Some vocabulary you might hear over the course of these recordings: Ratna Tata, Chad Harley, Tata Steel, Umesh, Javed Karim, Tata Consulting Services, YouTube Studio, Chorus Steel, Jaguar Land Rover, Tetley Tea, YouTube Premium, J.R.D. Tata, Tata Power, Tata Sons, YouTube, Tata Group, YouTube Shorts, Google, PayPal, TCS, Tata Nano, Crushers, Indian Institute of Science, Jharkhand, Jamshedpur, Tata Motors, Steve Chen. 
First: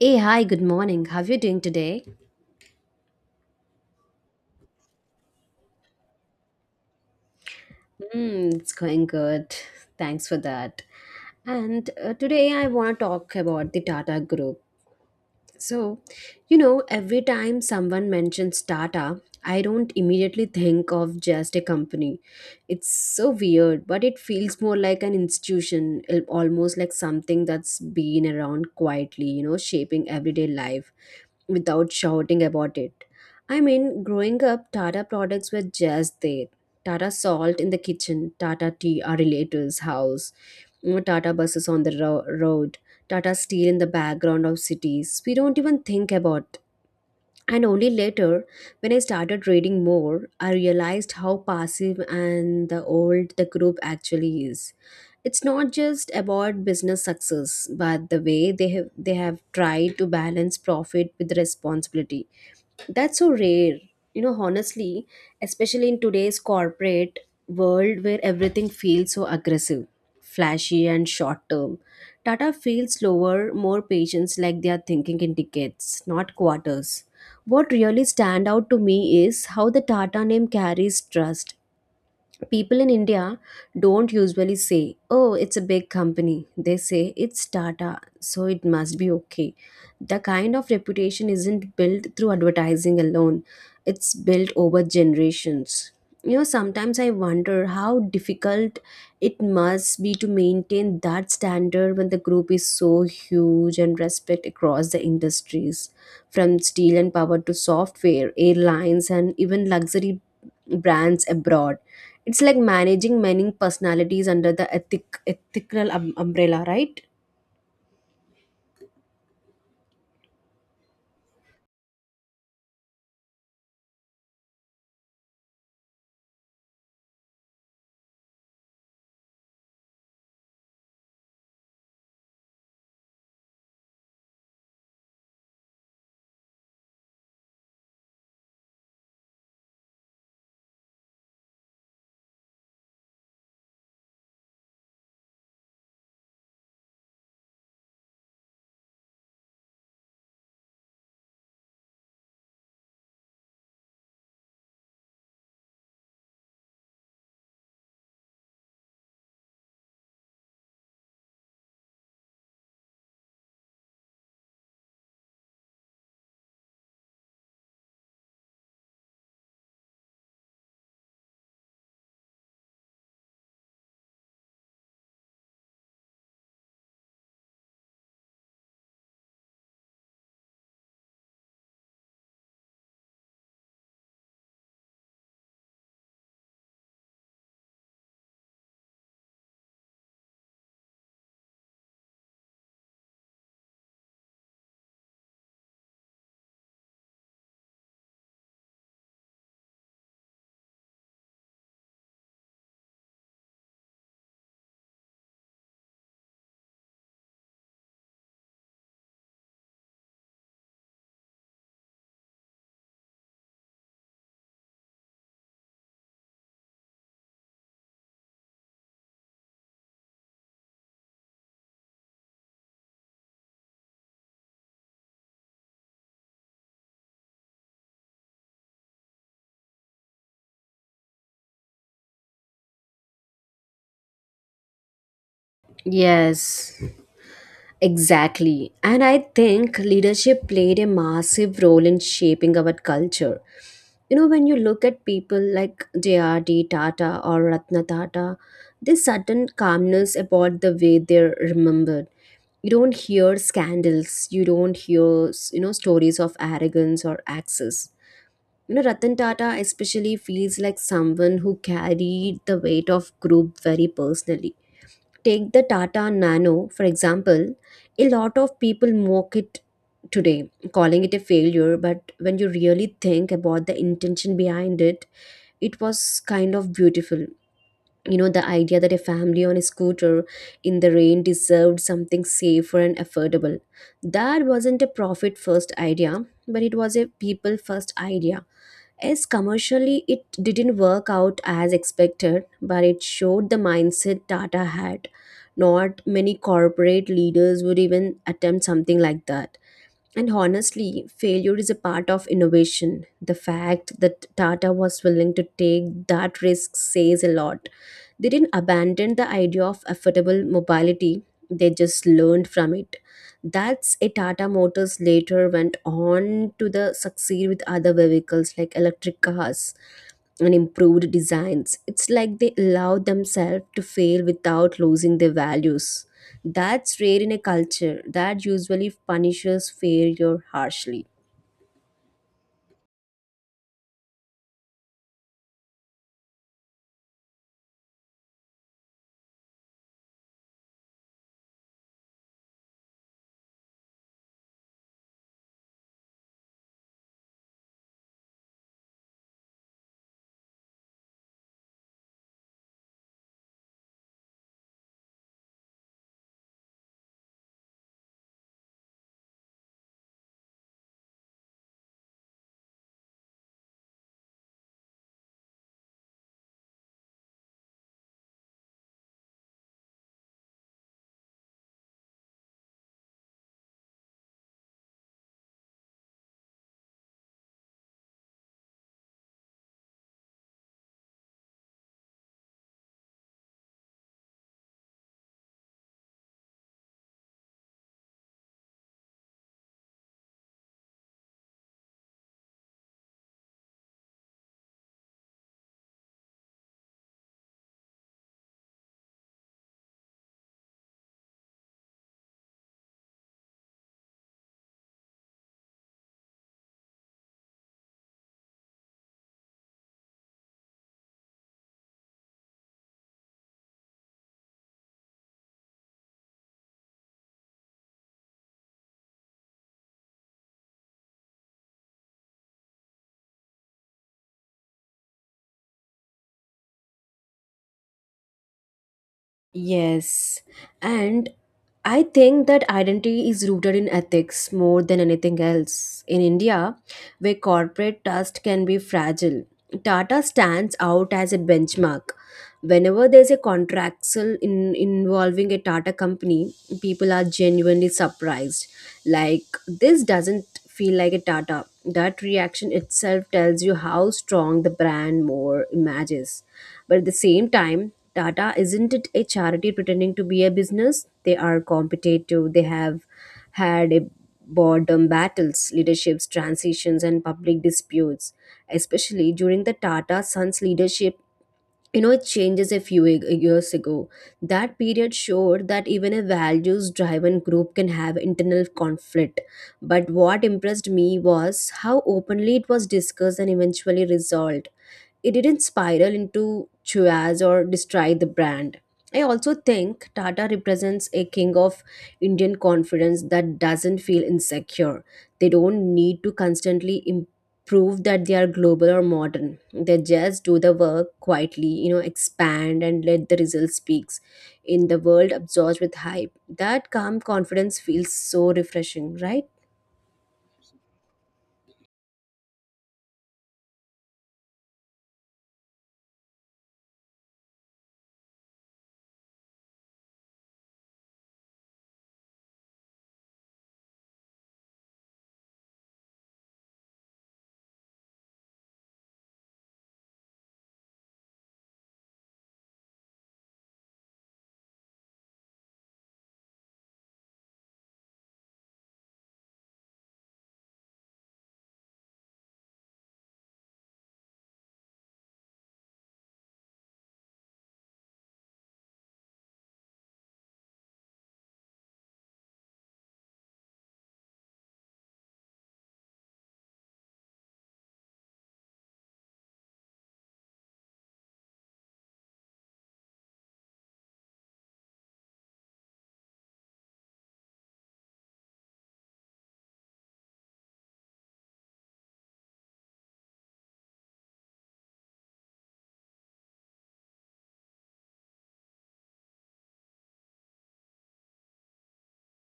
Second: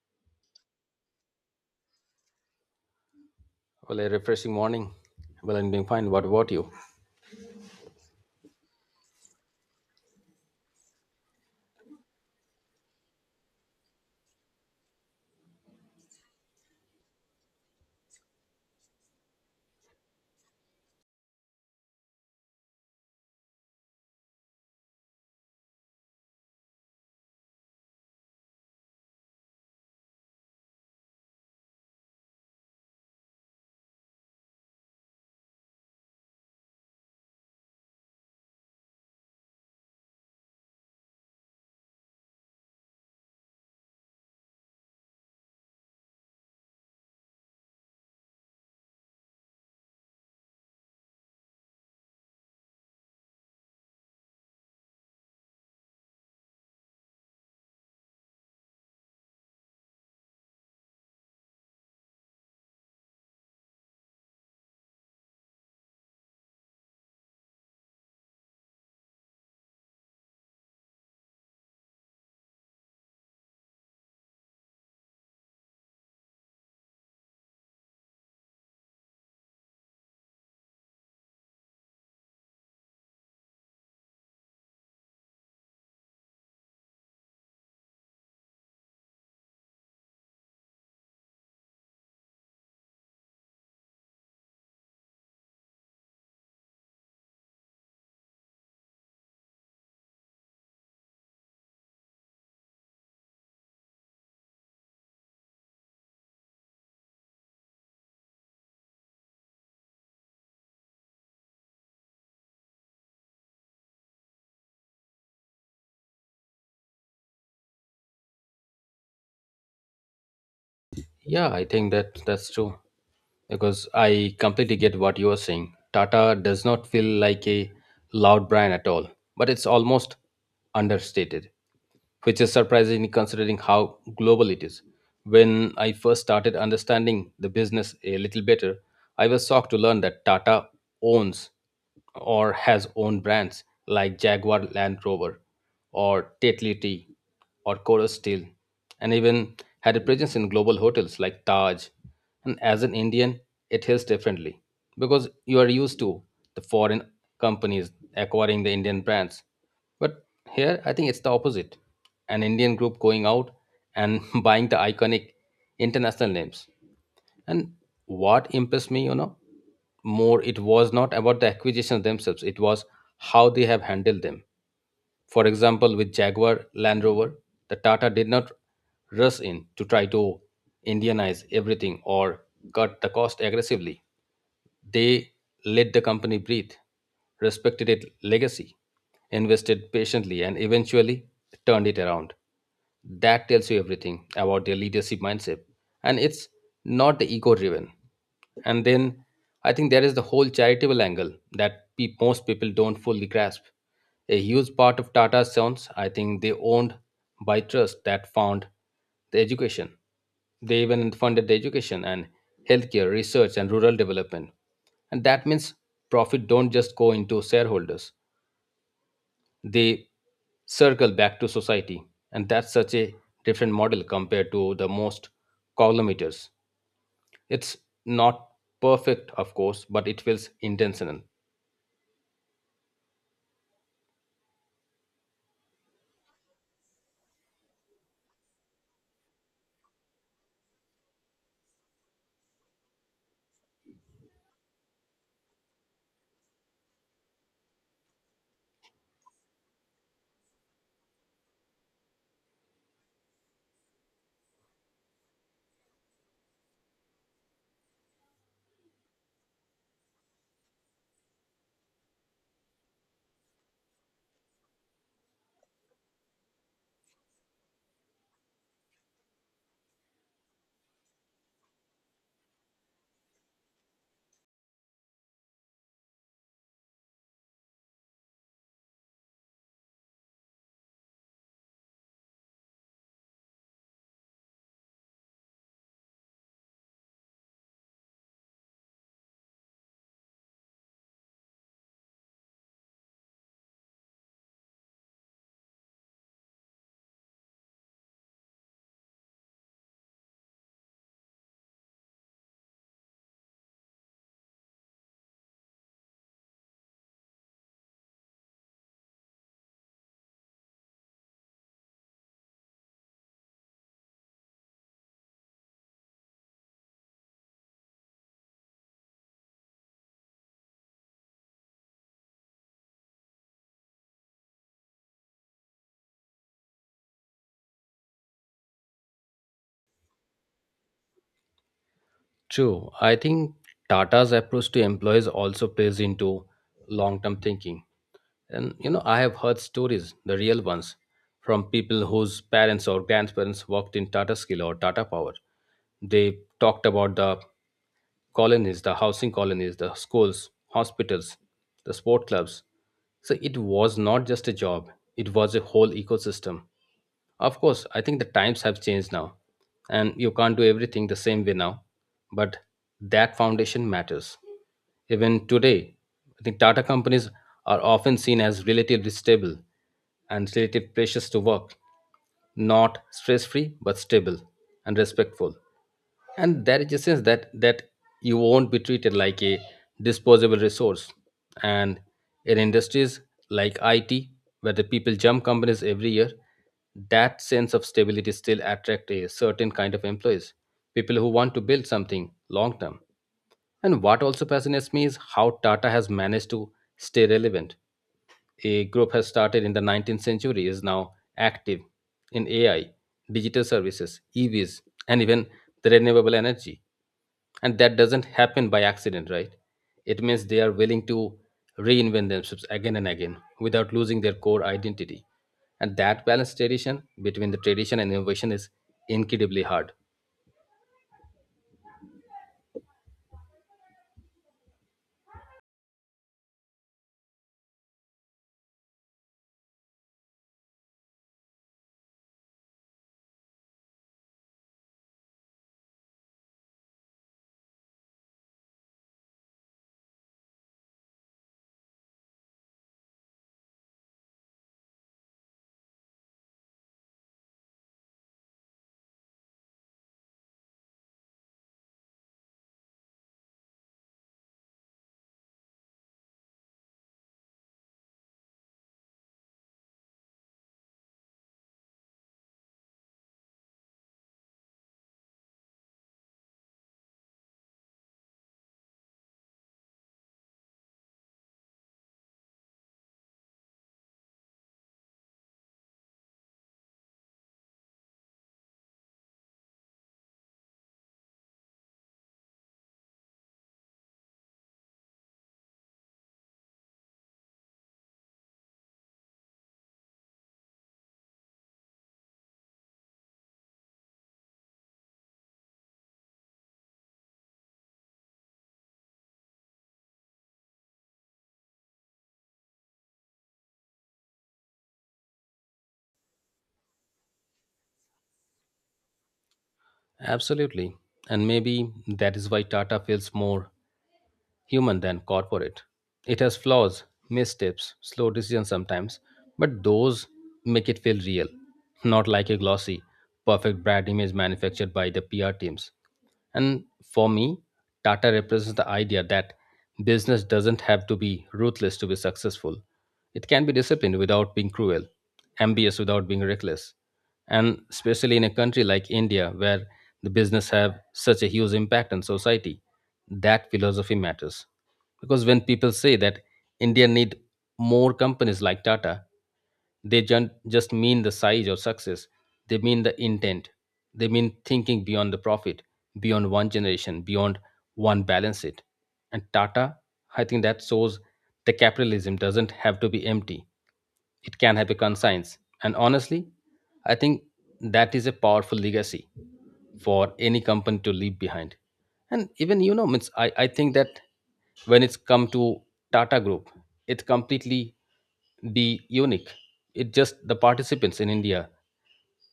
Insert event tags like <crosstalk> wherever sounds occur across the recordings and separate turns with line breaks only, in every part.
Hey, hi, good morning. How are you doing today?
Well, a refreshing morning. Well, I'm doing fine. What about you?
Hmm, it's going good. Thanks for that. And today I want to talk about the Tata Group. So, every time someone mentions Tata, I don't immediately think of just a company. It's so weird, but it feels more like an institution, almost like something that's been around quietly, you know, shaping everyday life, without shouting about it. I mean, growing up, Tata products were just there. Tata salt in the kitchen, Tata tea, our relatives' house, you know, Tata buses on the road, Tata steel in the background of cities. We don't even think about, and only later, when I started reading more, I realized how passive and the old the group actually is. It's not just about business success, but the way they have tried to balance profit with responsibility. That's so rare. You know, honestly, especially in today's corporate world where everything feels so aggressive, flashy, and short term, Tata feels slower, more patience, like they are thinking in decades, not quarters. What really stand out to me is how the Tata name carries trust. People in India don't usually say, oh, it's a big company. They say it's Tata, so it must be okay. The kind of reputation isn't built through advertising alone, it's built over generations. You know, sometimes I wonder how difficult it must be to maintain that standard when the group is so huge and respect across the industries from steel and power to software, airlines, and even luxury brands abroad. It's like managing many personalities under the ethical umbrella, right?
Yeah, I think that's true because I completely get what you are saying. Tata does not feel like a loud brand at all, but it's almost understated, which is surprising considering how global it is. When I first started understanding the business a little better, I was shocked to learn that Tata owns or has owned brands like Jaguar Land Rover or Tetley Tea, or Chorus Steel, and even had a presence in global hotels like Taj. And as an Indian, it hits differently because you are used to the foreign companies acquiring the Indian brands. But here, I think it's the opposite, an Indian group going out and <laughs> buying the iconic international names. And what impressed me, you know, more, it was not about the acquisitions themselves, it was how they have handled them. For example, with Jaguar Land Rover, the Tata did not rush in to try to Indianize everything or cut the cost aggressively. They let the company breathe, respected its legacy, invested patiently, and eventually turned it around. That tells you everything about their leadership mindset, and it's not the ego driven. And then I think there is the whole charitable angle that most people don't fully grasp. A huge part of Tata's sons, I think they owned by trust that found the education. They even funded the education and healthcare, research and rural development. And that means profit don't just go into shareholders. They circle back to society. And that's such a different model compared to the most collimators. It's not perfect, of course, but it feels intentional.
Yes. Exactly. And I think leadership played a massive role in shaping our culture. You know, when you look at people like J.R.D. Tata or Ratna Tata, there's certain calmness about the way they're remembered. You don't hear scandals, you don't hear, you know, stories of arrogance or access. You know, Ratan Tata especially feels like someone who carried the weight of group very personally. Take the Tata Nano, for example. A lot of people mock it today, calling it a failure, but when you really think about the intention behind it, it was kind of beautiful. You know, the idea that a family on a scooter in the rain deserved something safer and affordable, that wasn't a profit first idea, but it was a people first idea. As commercially it didn't work out as expected, but it showed the mindset Tata had. Not many corporate leaders would even attempt something like that. And honestly, failure is a part of innovation. The fact that Tata was willing to take that risk says a lot. They didn't abandon the idea of affordable mobility, they just learned from it. That's a Tata Motors later went on to the succeed with other vehicles like electric cars and improved designs. It's like they allow themselves to fail without losing their values. That's rare in a culture that usually punishes failure harshly.
True. I think Tata's approach to employees also plays into long term thinking. And you know, I have heard stories, the real ones, from people whose parents or grandparents worked in Tata Steel or Tata Power. They talked about the colonies, the housing colonies, the schools, hospitals, the sport clubs. So it was not just a job, it was a whole ecosystem. Of course, I think the times have changed now, and you can't do everything the same way now, but that foundation matters. Even today, I think Tata companies are often seen as relatively stable and relative precious to work, not stress free, but stable and respectful. And there is a sense that you won't be treated like a disposable resource. And in industries like IT, where the people jump companies every year, that sense of stability still attract a certain kind of employees, people who want to build something long term. And what also fascinates me is how Tata has managed to stay relevant. A group has started in the 19th century is now active in AI, digital services, EVs, and even the renewable energy. And that doesn't happen by accident, right? It means they are willing to reinvent themselves again and again without losing their core identity. And that balance tradition between the tradition and innovation is incredibly hard.
Yes. And I think that identity is rooted in ethics more than anything else. In India, where corporate trust can be fragile, Tata stands out as a benchmark. Whenever there's a contractual involving a Tata company, people are genuinely surprised. Like, this doesn't feel like a Tata. That reaction itself tells you how strong the brand more images. But at the same time, Tata isn't it a charity pretending to be a business? They are competitive. They have had a boredom battles, leaderships, transitions, and public disputes. Especially during the Tata Sons leadership, you know it changes a few years ago, that period showed that even a values driven group can have internal conflict, but what impressed me was how openly it was discussed and eventually resolved. It didn't spiral into churras or destroy the brand. I also think Tata represents a king of Indian confidence that doesn't feel insecure. They don't need to constantly improve that they are global or modern. They just do the work quietly, you know, expand and let the result speaks. In the world absorbed with hype, that calm confidence feels so refreshing, right?
Absolutely. And maybe that is why Tata feels more human than corporate. It has flaws, missteps, slow decisions sometimes, but those make it feel real, not like a glossy, perfect brand image manufactured by the PR teams. And for me, Tata represents the idea that business doesn't have to be ruthless to be successful. It can be disciplined without being cruel, ambitious without being reckless. And especially in a country like India, where the business have such a huge impact on society, that philosophy matters, because when people say that India need more companies like Tata, they just mean the size or success. They mean the intent. They mean thinking beyond the profit, beyond one generation, beyond one balance sheet. And Tata, I think, that shows the capitalism doesn't have to be empty. It can have a conscience. And honestly, I think that is a powerful legacy for any company to leave behind. And even, you know, means I think that when it's come to Tata group, it's completely be unique. It just the participants in India,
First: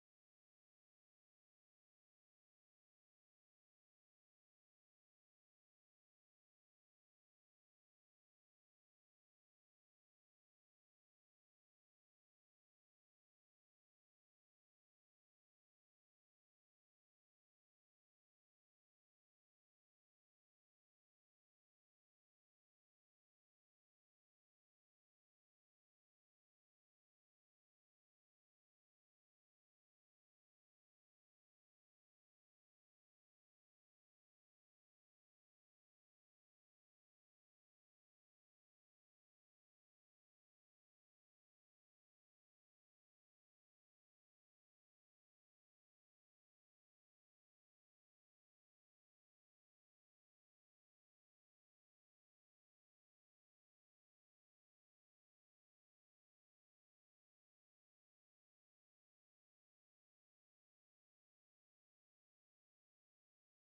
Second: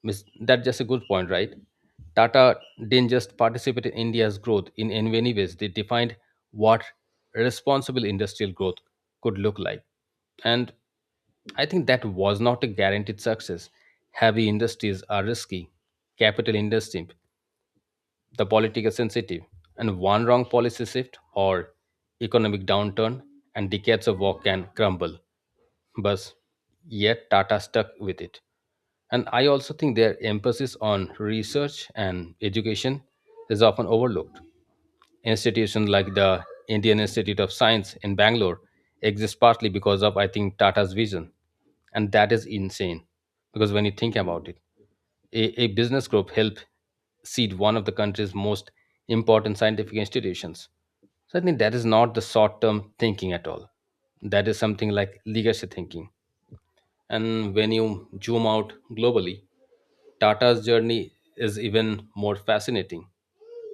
means that's just a good point, right? Tata didn't just participate in India's growth, in many ways they defined what responsible industrial growth could look like. And I think that was not a guaranteed success. Heavy industries are risky. Capital intensive, the political sensitive, and one wrong policy shift or economic downturn and decades of work can crumble. But yet Tata stuck with it. And I also think their emphasis on research and education is often overlooked. Institutions like the Indian Institute of Science in Bangalore exist partly because of, I think, Tata's vision. And that is insane, because when you think about it, a business group helped seed one of the country's most important scientific institutions. So I think that is not the short term thinking at all. That is something like legacy thinking. And when you zoom out globally, Tata's journey is even more fascinating.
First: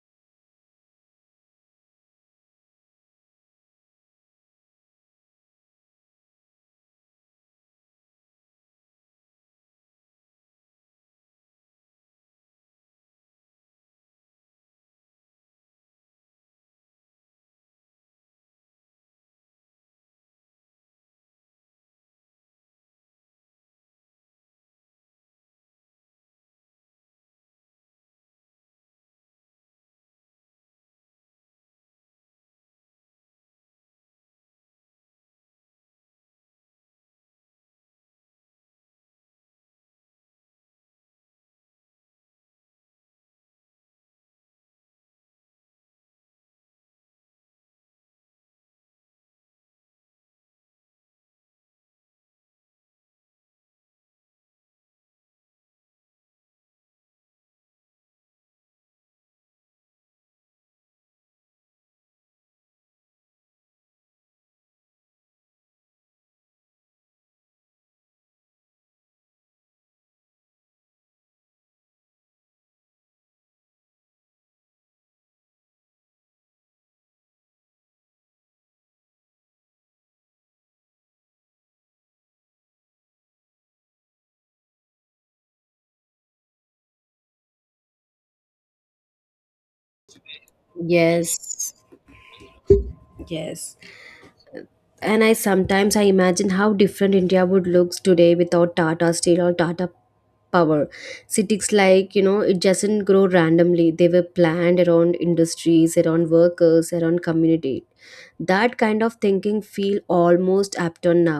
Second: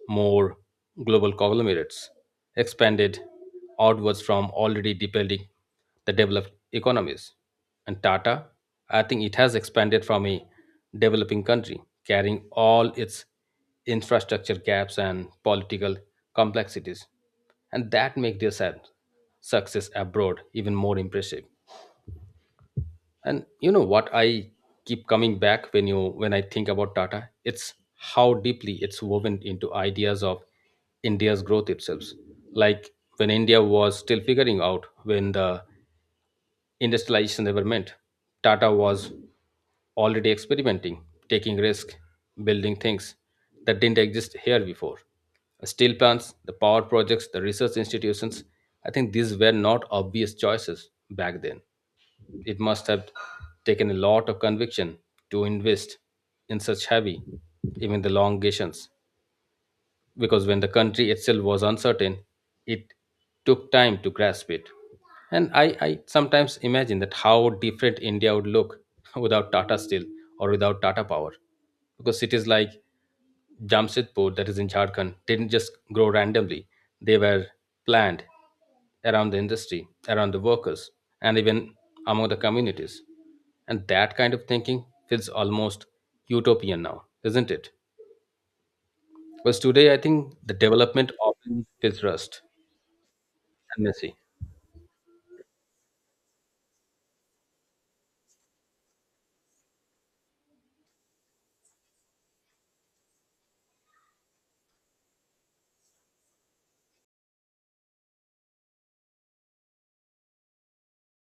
More global conglomerates expanded outwards from already depending the developed economies. And Tata, I think it has expanded from a developing country, carrying all its infrastructure gaps and political complexities. And that makes their success abroad even more impressive. And you know what I keep coming back when you when I think about Tata? It's how deeply it's woven into ideas of India's growth itself. Like when India was still figuring out when the industrialization ever meant, Tata was already experimenting, taking risk, building things that didn't exist here before. Steel plants, the power projects, the research institutions, I think these were not obvious choices back then. It must have taken a lot of conviction to invest in such heavy, even the longations, because when the country itself was uncertain, it took time to grasp it. And I sometimes imagine that how different India would look <laughs> without Tata Steel or without Tata Power, because cities like Jamshedpur, that is in Jharkhand, didn't just grow randomly. They were planned around the industry, around the workers, and even among the communities. And that kind of thinking feels almost utopian now, isn't it? Because today I think the development often
Yes.
feels rushed
Yes.
and messy.
And I sometimes I imagine how different India would look today without Tata Steel or Tata Power. Cities like, you know, it doesn't grow randomly, they were planned around industries, around workers, around community. That kind of thinking feel almost abandoned now.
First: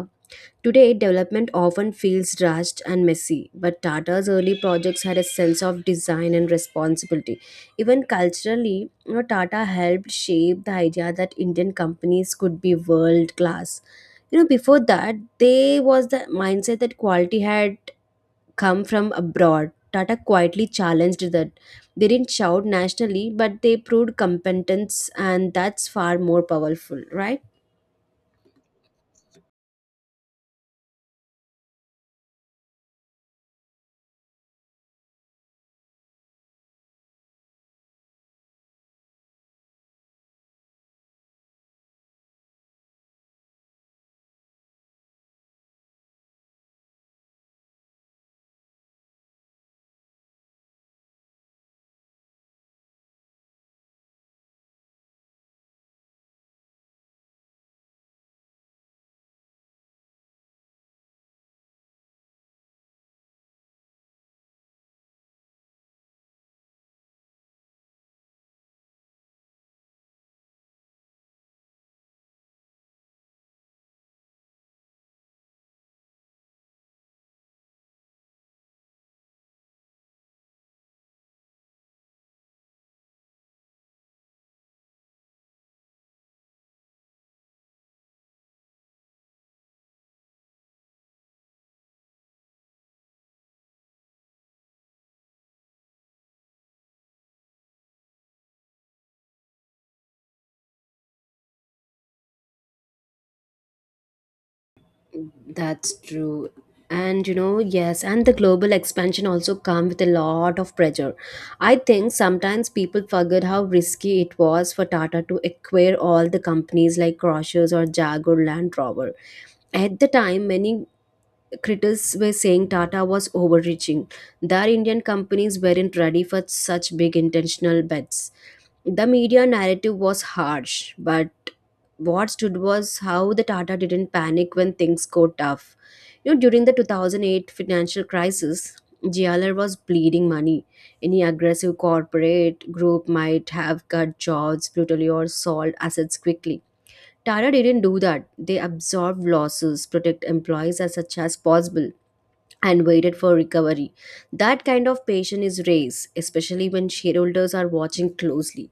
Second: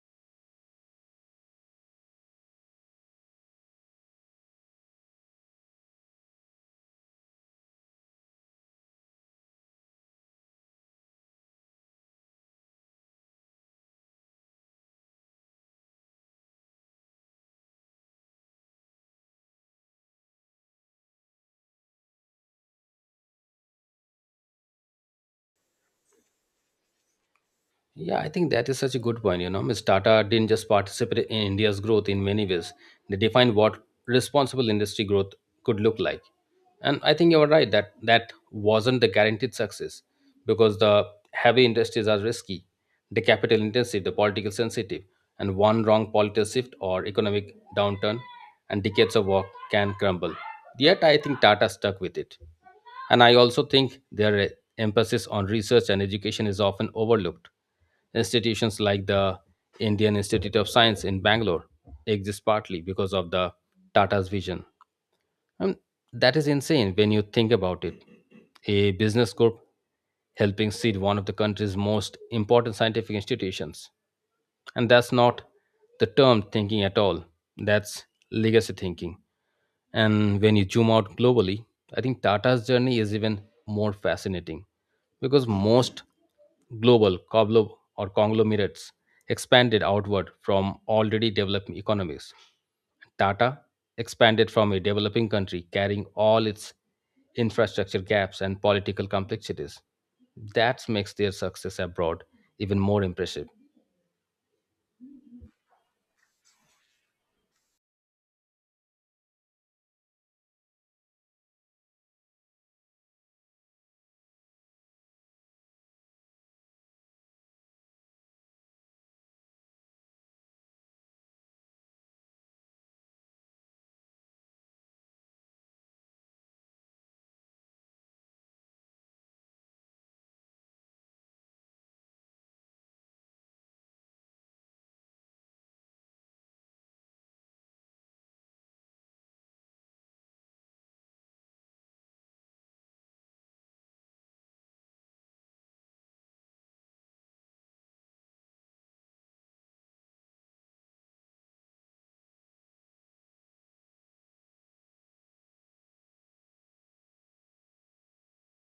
Today development often feels rushed and messy, but Tata's early projects had a sense of design and responsibility. Even culturally, you know, Tata helped shape the idea that Indian companies could be world class. You know, before that, they was the mindset that quality had come from abroad. Tata quietly challenged that. They didn't shout nationally, but they proved competence, and that's far more powerful, right?
Yeah, I think that is such a good point. You know, Ms. Tata didn't just participate in India's growth in many ways, they defined what responsible industry growth could look like. And I think you're right that that wasn't the guaranteed success, because the heavy industries are risky, the capital intensive, the political sensitive, and one wrong political shift or economic downturn and decades of work can crumble. Yet I think Tata stuck with it. And I also think their emphasis on research and education is often overlooked. Institutions like the Indian Institute of Science in Bangalore exist partly because of the Tata's vision. And that is insane when you think about it. A business group helping seed one of the country's most important scientific institutions. And that's not the term thinking at all. That's legacy thinking. And when you zoom out globally, I think Tata's journey is even more fascinating, because most global coblo- or conglomerates expanded outward from already developed economies. Tata expanded from a developing country carrying all its infrastructure gaps and political complexities. That makes their success abroad even more impressive.
That's true. And you know, yes, and the global expansion also come with a lot of pressure. I think sometimes people forget how risky it was for Tata to acquire all the companies like Crushers or Jaguar Land Rover. At the time, many critics were saying Tata was overreaching. Their Indian companies weren't ready for such big intentional bets. The media narrative was harsh, but what stood was how the Tata didn't panic when things got tough. You know, during the 2008 financial crisis, JLR was bleeding money. Any aggressive corporate group might have cut jobs brutally or sold assets quickly. Tata didn't do that. They absorbed losses, protect employees as much as possible, and waited for recovery. That kind of patience is race, especially when shareholders are watching closely.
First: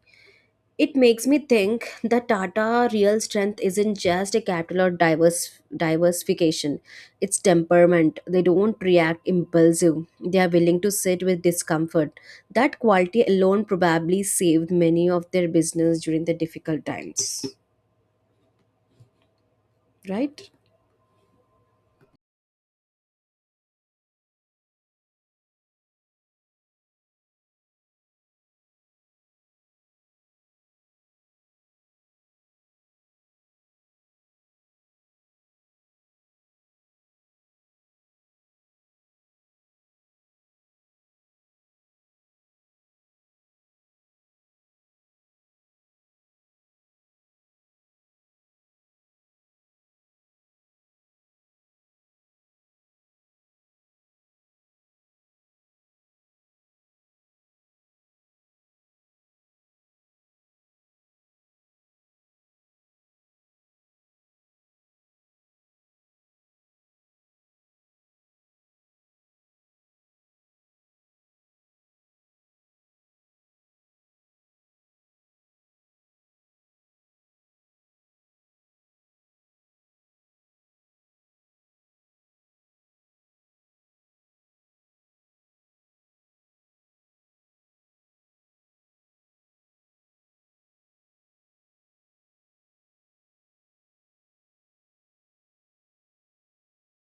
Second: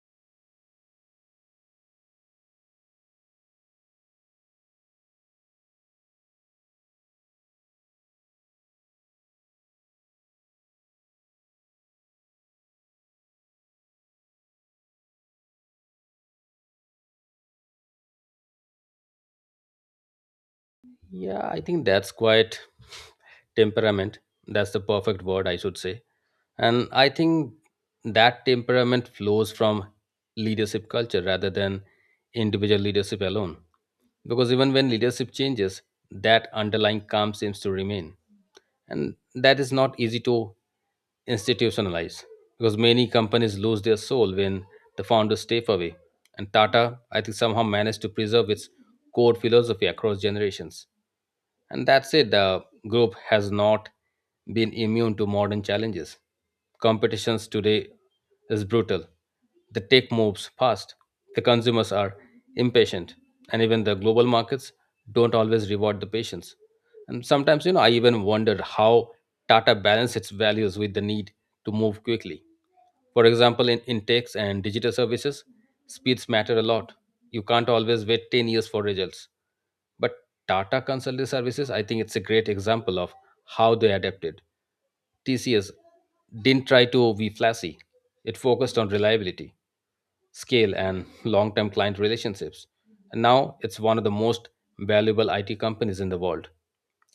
It makes me think that Tata real strength isn't just a capital or diverse diversification. It's temperament. They don't react impulsive. They are willing to sit with discomfort. That quality alone probably saved many of their business during the difficult times. Right?
Yeah, I think that's quite temperament. That's the perfect word, I should say. And I think that temperament flows from leadership culture rather than individual leadership alone. Because even when leadership changes, that underlying calm seems to remain. And that is not easy to institutionalize, because many companies lose their soul when the founders step away. And Tata, I think, somehow managed to preserve its core philosophy across generations. And that's it, the group has not been immune to modern challenges. Competitions today is brutal. The tech moves fast. The consumers are impatient. And even the global markets don't always reward the patience. And sometimes, you know, I even wonder how Tata balances its values with the need to move quickly. For example, in techs and digital services, speeds matter a lot. You can't always wait 10 years for results. But Tata Consulting Services, I think it's a great example of how they adapted. TCS didn't try to be flashy. It focused on reliability, scale, and long term client relationships. And now it's one of the most valuable IT companies in the world.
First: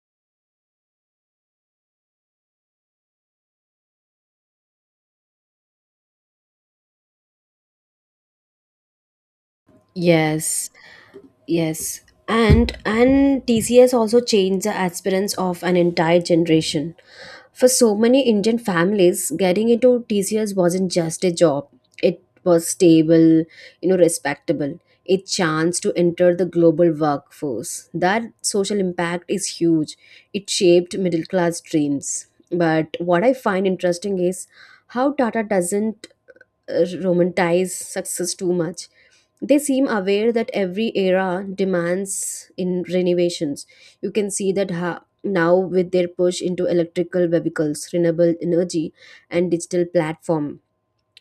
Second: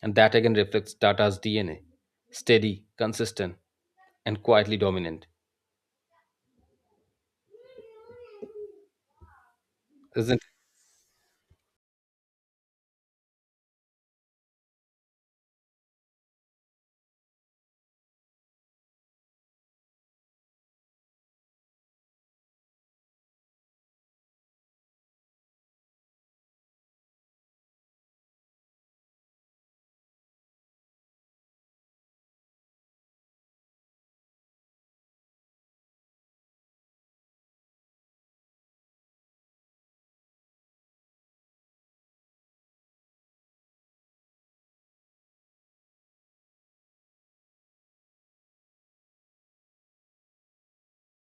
And that again reflects Tata's DNA steady, consistent, and quietly dominant. Isn't
Yes, yes. And TCS also changed the aspirants of an entire generation. For so many Indian families, getting into TCS wasn't just a job. It was stable, you know, respectable. A chance to enter the global workforce. That social impact is huge. It shaped middle class dreams. But what I find interesting is how Tata doesn't romanticize success too much. They seem aware that every era demands in renovations. You can see that now with their push into electrical vehicles, renewable energy, and digital platform.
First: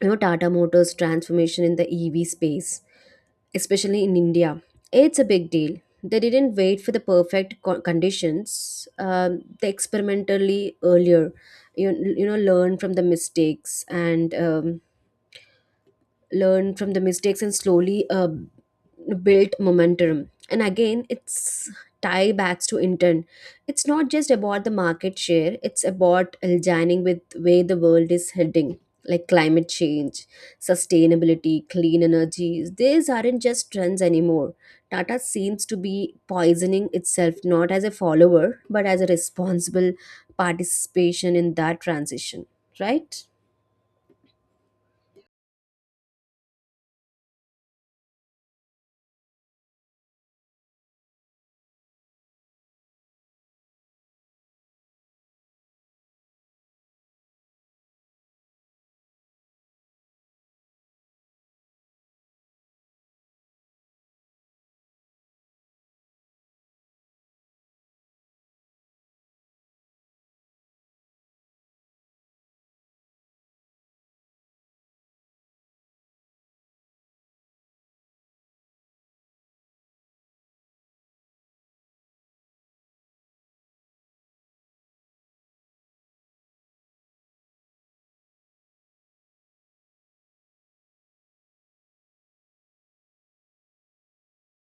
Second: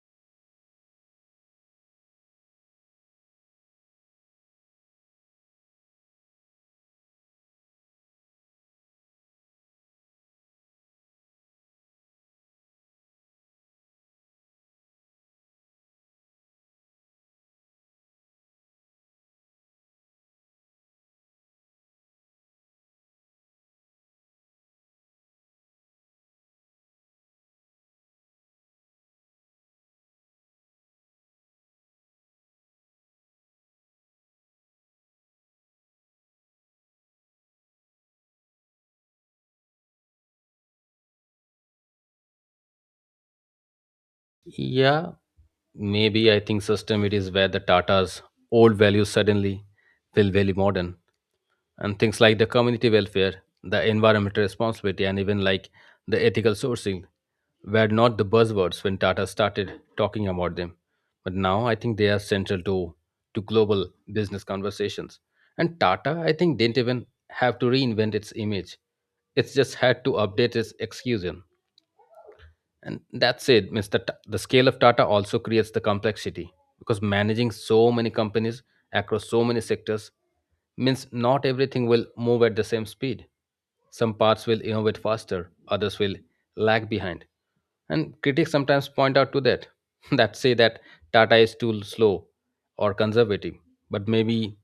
You know, Tata Motors transformation in the EV space, especially in India, it's a big deal. They didn't wait for the perfect conditions, they experimentally earlier, you, you know, learn from the mistakes and, learn from the mistakes and slowly built momentum. And again, it's tie backs to intent. It's not just about the market share, it's about aligning with where the world is heading, like climate change, sustainability, clean energies. These aren't just trends anymore. Tata seems to be poisoning itself not as a follower but as a responsible participation in that transition, right?
it? Yeah, maybe I think system it is where the Tata's old values suddenly feel very modern. And things like the community welfare, the environmental responsibility, and even like the ethical sourcing were not the buzzwords when Tata started talking about them. But now I think they are central to global business conversations. And Tata, I think, didn't even have to reinvent its image, it's just had to update its execution. And that said, means the scale of Tata also creates the complexity, because managing so many companies across so many sectors means not everything will move at the same speed. Some parts will innovate faster, others will lag behind. And critics sometimes point out to that, <laughs> that say that Tata is too slow or conservative. But maybe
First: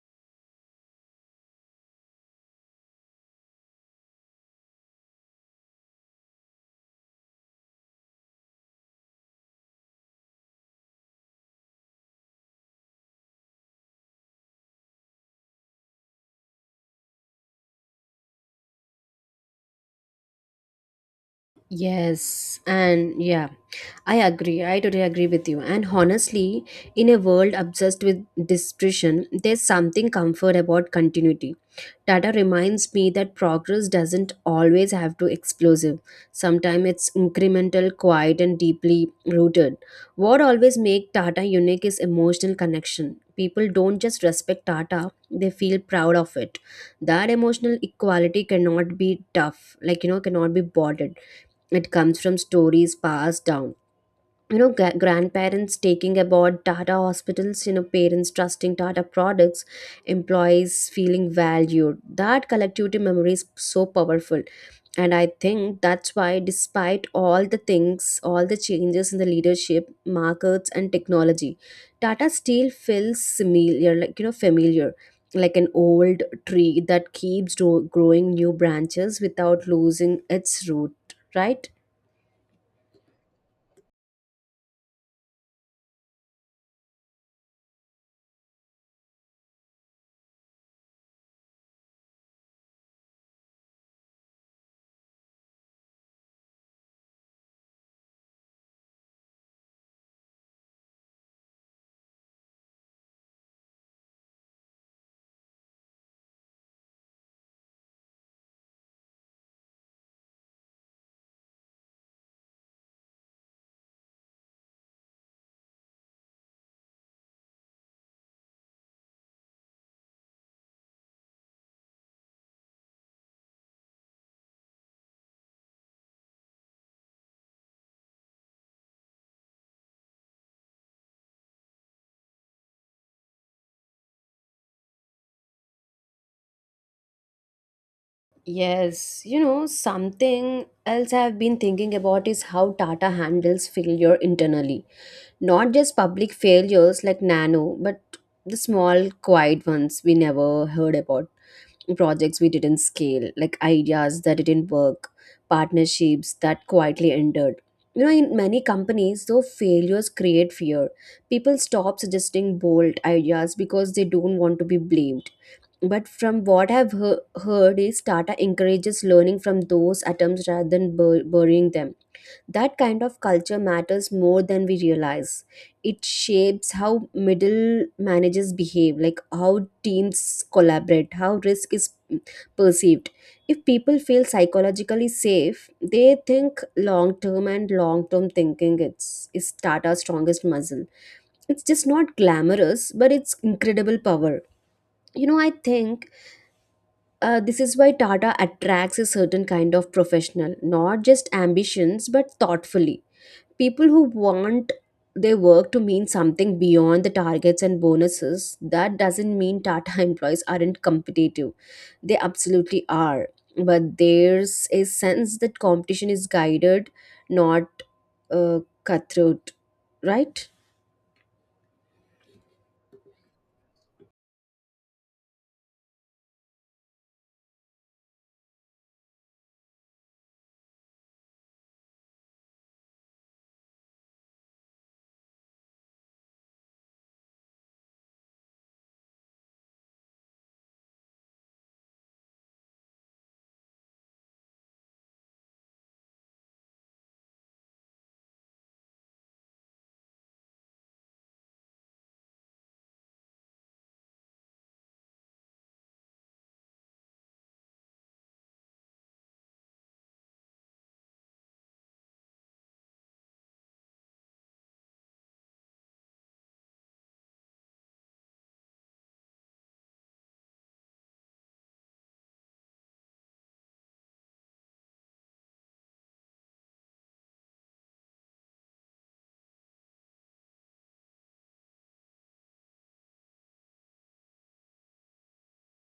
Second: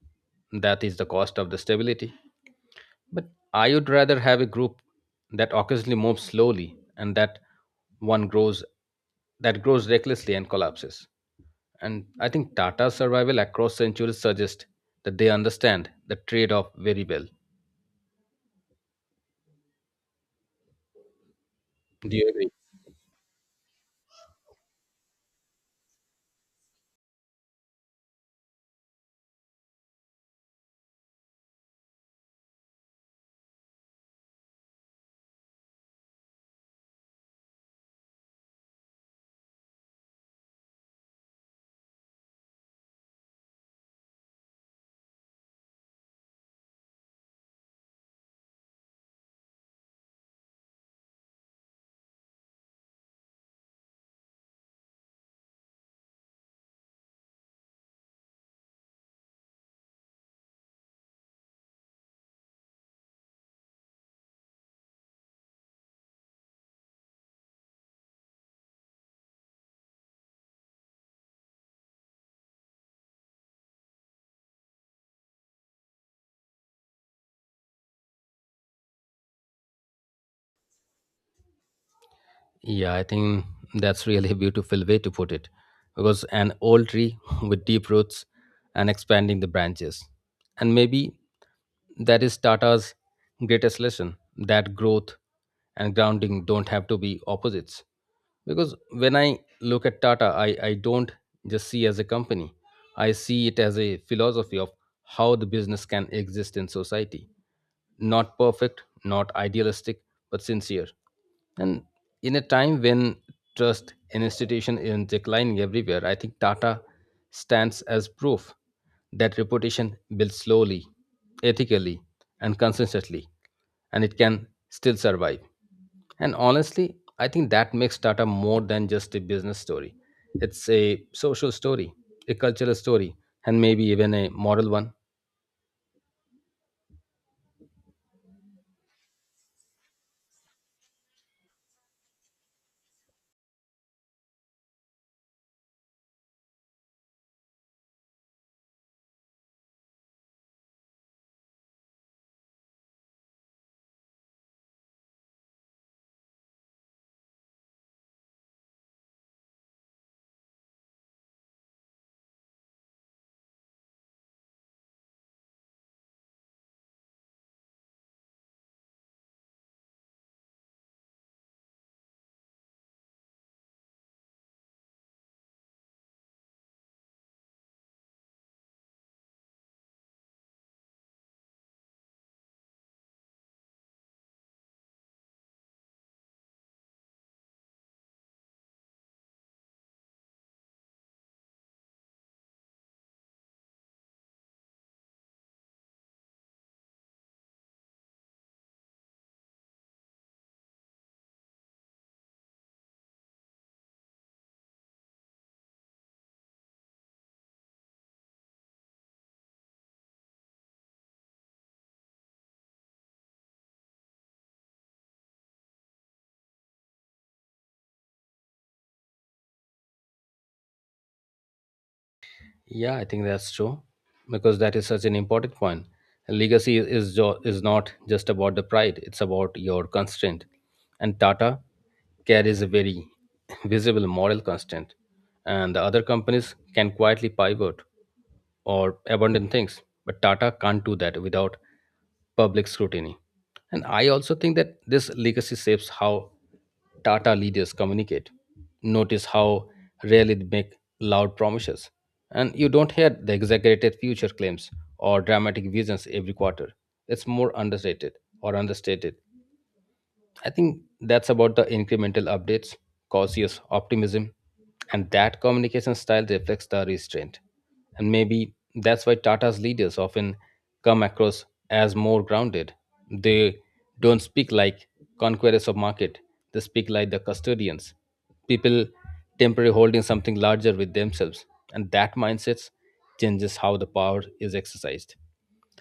that is the cost of the stability. But I would rather have a group that occasionally moves slowly and that one grows that grows recklessly and collapses. And I think Tata's survival across centuries suggests that they understand the trade-off very well. Do you agree?
Yes, and yeah, I agree. I totally agree with you. And honestly, in a world obsessed with distribution, there's something comfort about continuity. Tata reminds me that progress doesn't always have to explosive. Sometimes it's incremental, quiet, and deeply rooted. What always makes Tata unique is emotional connection. People don't just respect Tata, they feel proud of it. That emotional equality cannot be tough, like, you know, cannot be boarded. It comes from stories passed down. You know, grandparents taking about Tata hospitals, you know, parents trusting Tata products, employees feeling valued. That collectivity memory is so powerful. And I think that's why, despite all the things, all the changes in the leadership, markets, and technology, Tata still feels familiar, like, you know, familiar, like an old tree that keeps growing new branches without losing its root, right?
Yeah, I think that's really a beautiful way to put it. Because an old tree <laughs> with deep roots and expanding the branches. And maybe that is Tata's greatest lesson, that growth and grounding don't have to be opposites. Because when I look at Tata, I don't just see as a company. I see it as a philosophy of how the business can exist in society. Not perfect, not idealistic, but sincere. And in a time when trust in institution is declining everywhere, I think Tata stands as proof that reputation builds slowly, ethically, and consistently, and it can still survive. And honestly, I think that makes Tata more than just a business story. It's a social story, a cultural story, and maybe even a moral one.
Yes, you know, something else I've been thinking about is how Tata handles failure internally. Not just public failures like Nano, but the small, quiet ones we never heard about. Projects we didn't scale, like ideas that didn't work, partnerships that quietly ended. You know, in many companies, though failures create fear, people stop suggesting bold ideas because they don't want to be blamed, but from what I've heard is Tata encourages learning from those atoms rather than burying them. That kind of culture matters more than we realize. It shapes how middle managers behave, like how teams collaborate, how risk is perceived. If people feel psychologically safe, they think long term, and long term thinking it's is Tata's strongest muscle. It's just not glamorous, but it's incredible power. You know, I think, this is why Tata attracts a certain kind of professional, not just ambitions, but thoughtfully. People who want their work to mean something beyond the targets and bonuses. That doesn't mean Tata <laughs> employees aren't competitive. They absolutely are. But there's a sense that competition is guided, not cutthroat, right?
Yeah, I think that's true, because that is such an important point. Legacy is is not just about the pride; it's about your constraint. And Tata carries a very <laughs> visible moral constraint, and the other companies can quietly pivot or abandon things, but Tata can't do that without public scrutiny. And I also think that this legacy shapes how Tata leaders communicate. Notice how rarely they make loud promises. And you don't hear the exaggerated future claims or dramatic visions every quarter. It's more underrated or understated. I think that's about the incremental updates, cautious optimism, and that communication style reflects the restraint. And maybe that's why Tata's leaders often come across as more grounded. They don't speak like conquerors of market, they speak like the custodians, people temporarily holding something larger with themselves. And that mindset changes how the power is exercised.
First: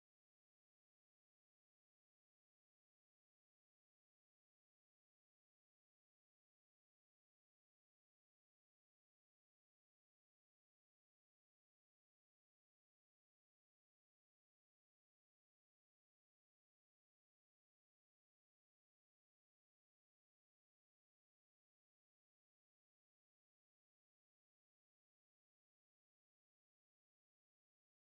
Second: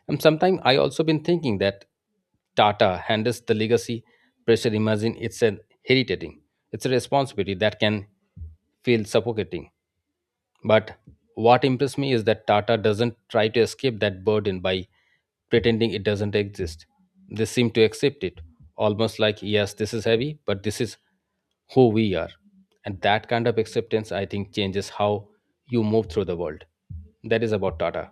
And sometimes I also been thinking that Tata handles the legacy pressure. Imagine it's an heritating. It's a responsibility that can feel suffocating. But what impressed me is that Tata doesn't try to escape that burden by pretending it doesn't exist. They seem to accept it, almost like, yes, this is heavy, but this is who we are. And that kind of acceptance, I think, changes how you move through the world. That is about Tata.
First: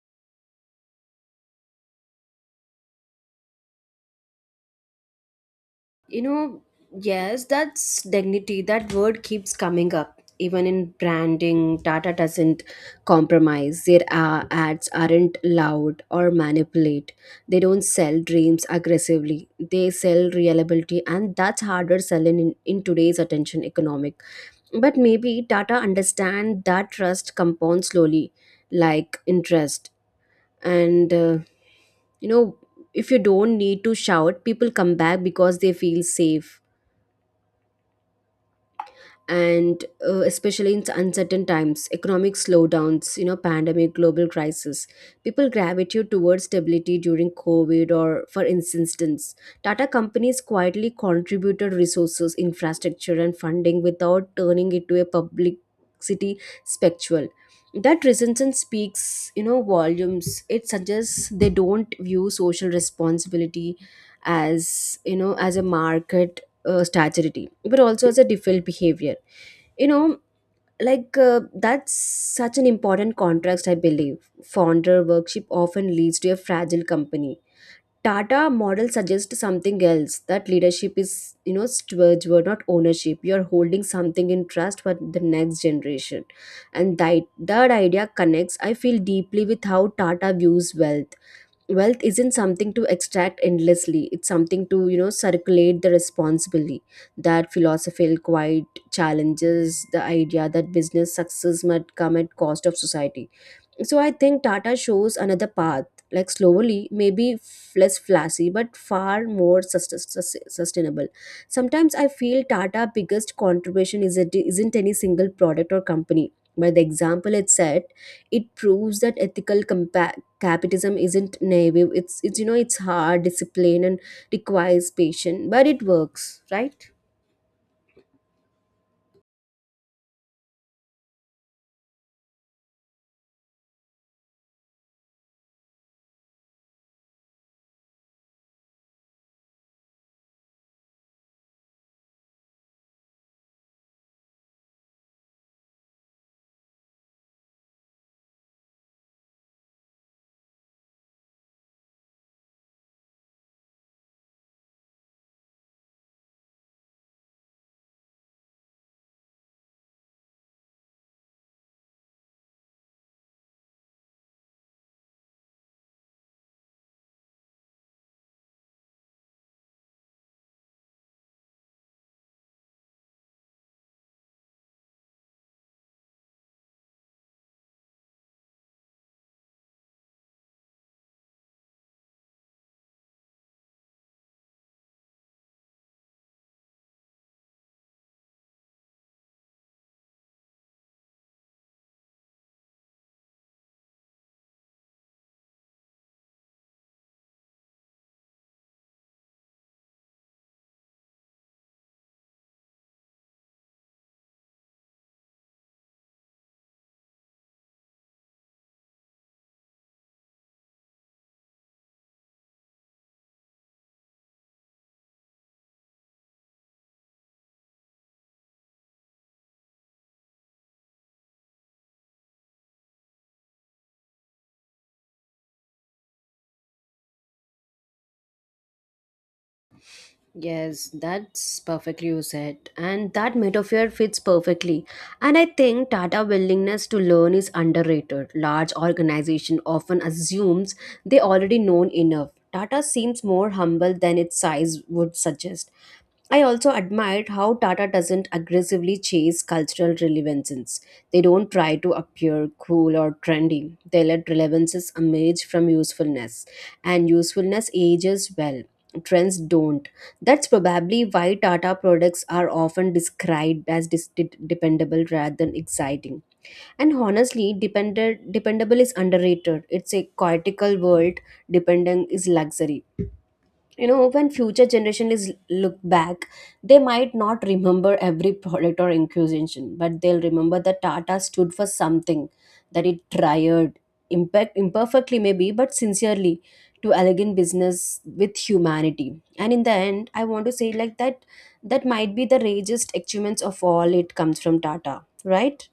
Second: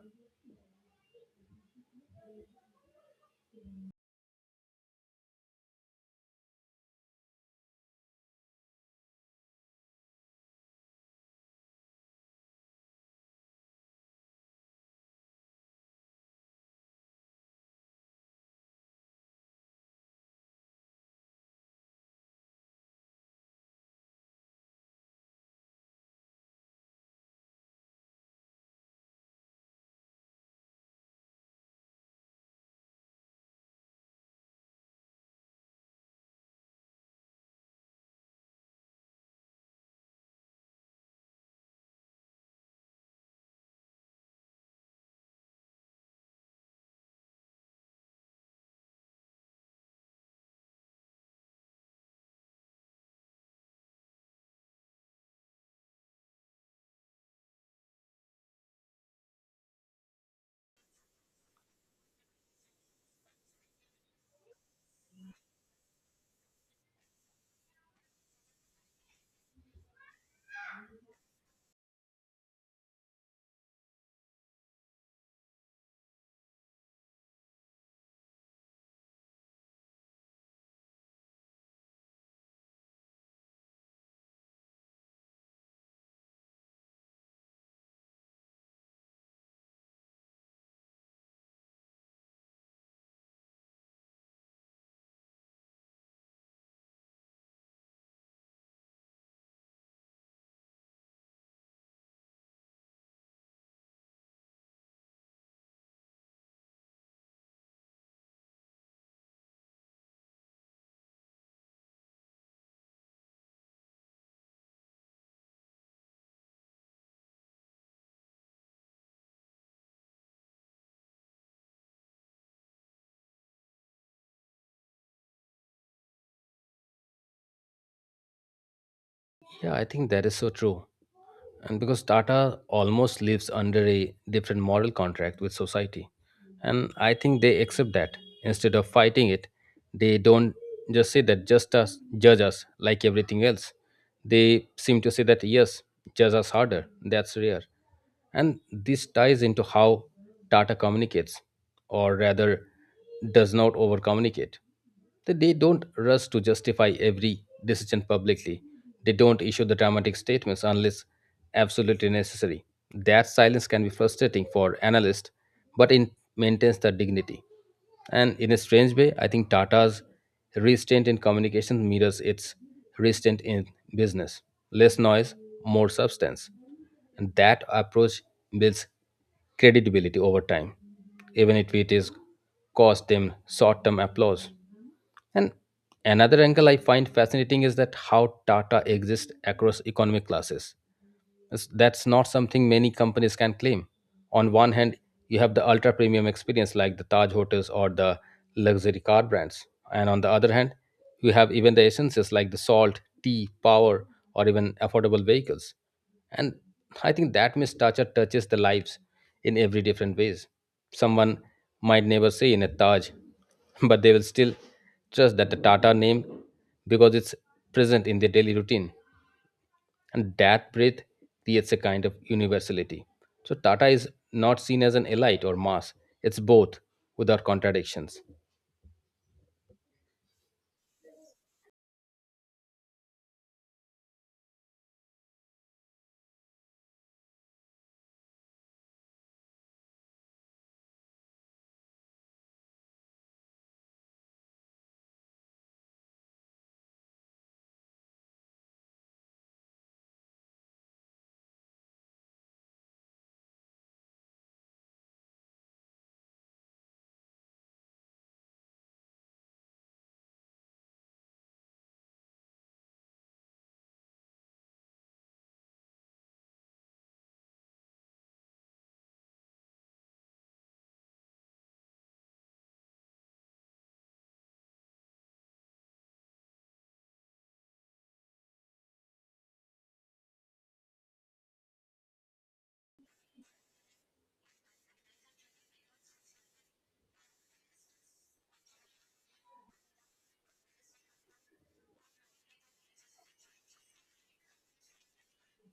You know, yes, that's dignity. That word keeps coming up. Even in branding, Tata doesn't compromise. Their ads aren't loud or manipulate. They don't sell dreams aggressively. They sell reliability, and that's harder selling in today's attention economic. But maybe Tata understand that trust compounds slowly, like interest. And you know, if you don't need to shout, people come back because they feel safe, and especially in uncertain times, economic slowdowns, you know, pandemic, global crisis, people gravitate towards stability. During COVID, or for instance, Tata companies quietly contributed resources, infrastructure, and funding without turning it to a publicity spectacle. That resistance speaks, you know, volumes. It suggests they don't view social responsibility as, you know, as a market strategy, but also as a default behavior, you know, like, that's such an important contrast. I believe founder worship often leads to a fragile company. Tata model suggests something else, that leadership is, you know, stewardship, not ownership. You're holding something in trust for the next generation. And that idea connects, I feel deeply with how Tata views wealth. Wealth isn't something to extract endlessly, it's something to, you know, circulate the responsibly. That philosophical quite challenges the idea that business success might come at cost of society. So I think Tata shows another path, like slowly, maybe less flashy, but far more sustainable. Sometimes I feel Tata' biggest contribution is it isn't any single product or company. By the example it said, it proves that ethical capitalism isn't naive. It's you know it's hard, discipline, and requires patience, but it works, right?
Yeah, I think that is so true. And because Tata almost lives under a different moral contract with society. And I think they accept that. Instead of fighting it, they don't just say that just us, judge us like everything else. They seem to say that, yes, judge us harder. That's rare. And this ties into how Tata communicates, or rather, does not over communicate. That They don't rush to justify every decision publicly. They don't issue the dramatic statements unless absolutely necessary. That silence can be frustrating for analysts, but it maintains their dignity. And in a strange way, I think Tata's restraint in communication mirrors its restraint in business. Less noise, more substance. And that approach builds credibility over time, even if it is cost them short term applause. And another angle I find fascinating is that how Tata exists across economic classes. That's not something many companies can claim. On one hand, you have the ultra premium experience like the Taj hotels or the luxury car brands. And on the other hand, you have even the essences like the salt, tea, power, or even affordable vehicles. And I think that mistructure touches the lives in every different ways. Someone might never say in a Taj, but they will still trust that the Tata name, because it's present in their daily routine, and that breadth creates a kind of universality. So Tata is not seen as an elite or mass; it's both, without contradictions.
Yes, that's perfectly you said. And that metaphor fits perfectly. And I think Tata willingness to learn is underrated. Large organization often assumes they already known enough. Tata seems more humble than its size would suggest. I also admired how Tata doesn't aggressively chase cultural relevances. They don't try to appear cool or trendy. They let relevances emerge from usefulness, and usefulness ages well. Trends don't. That's probably why Tata products are often described as dependable rather than exciting. And honestly, dependent dependable is underrated. It's a cortical world, dependent is luxury. You know, when future generation is look back, they might not remember every product or inquisition, but they'll remember that Tata stood for something, that it tried impact imperfectly, maybe, but sincerely, to elegant business with humanity. And in the end, I want to say like that, that might be the greatest achievements of all it comes from Tata, right?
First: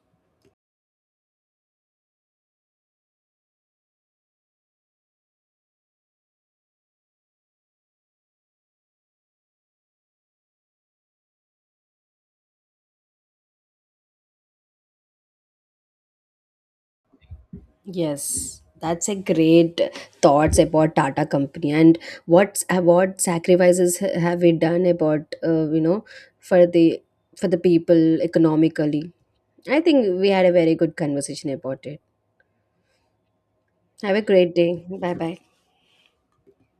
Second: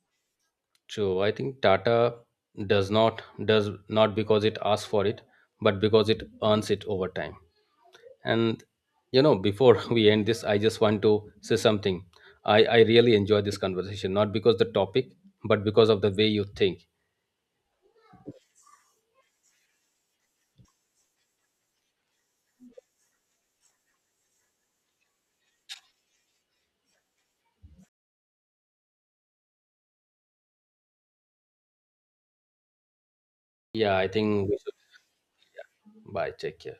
So I think Tata does not because it asks for it, but because it earns it over time. And you know, before <laughs> we end this, I just want to say something. I really enjoy this conversation, not because the topic, but because of the way you think.
Yes, that's a great thoughts about Tata company and what's what sacrifices have we done about, you know, for the for the people economically. I think we had a very good conversation about it.
Yeah, I
Have a
think
great
we should.
day. Bye bye.
Bye. Take care.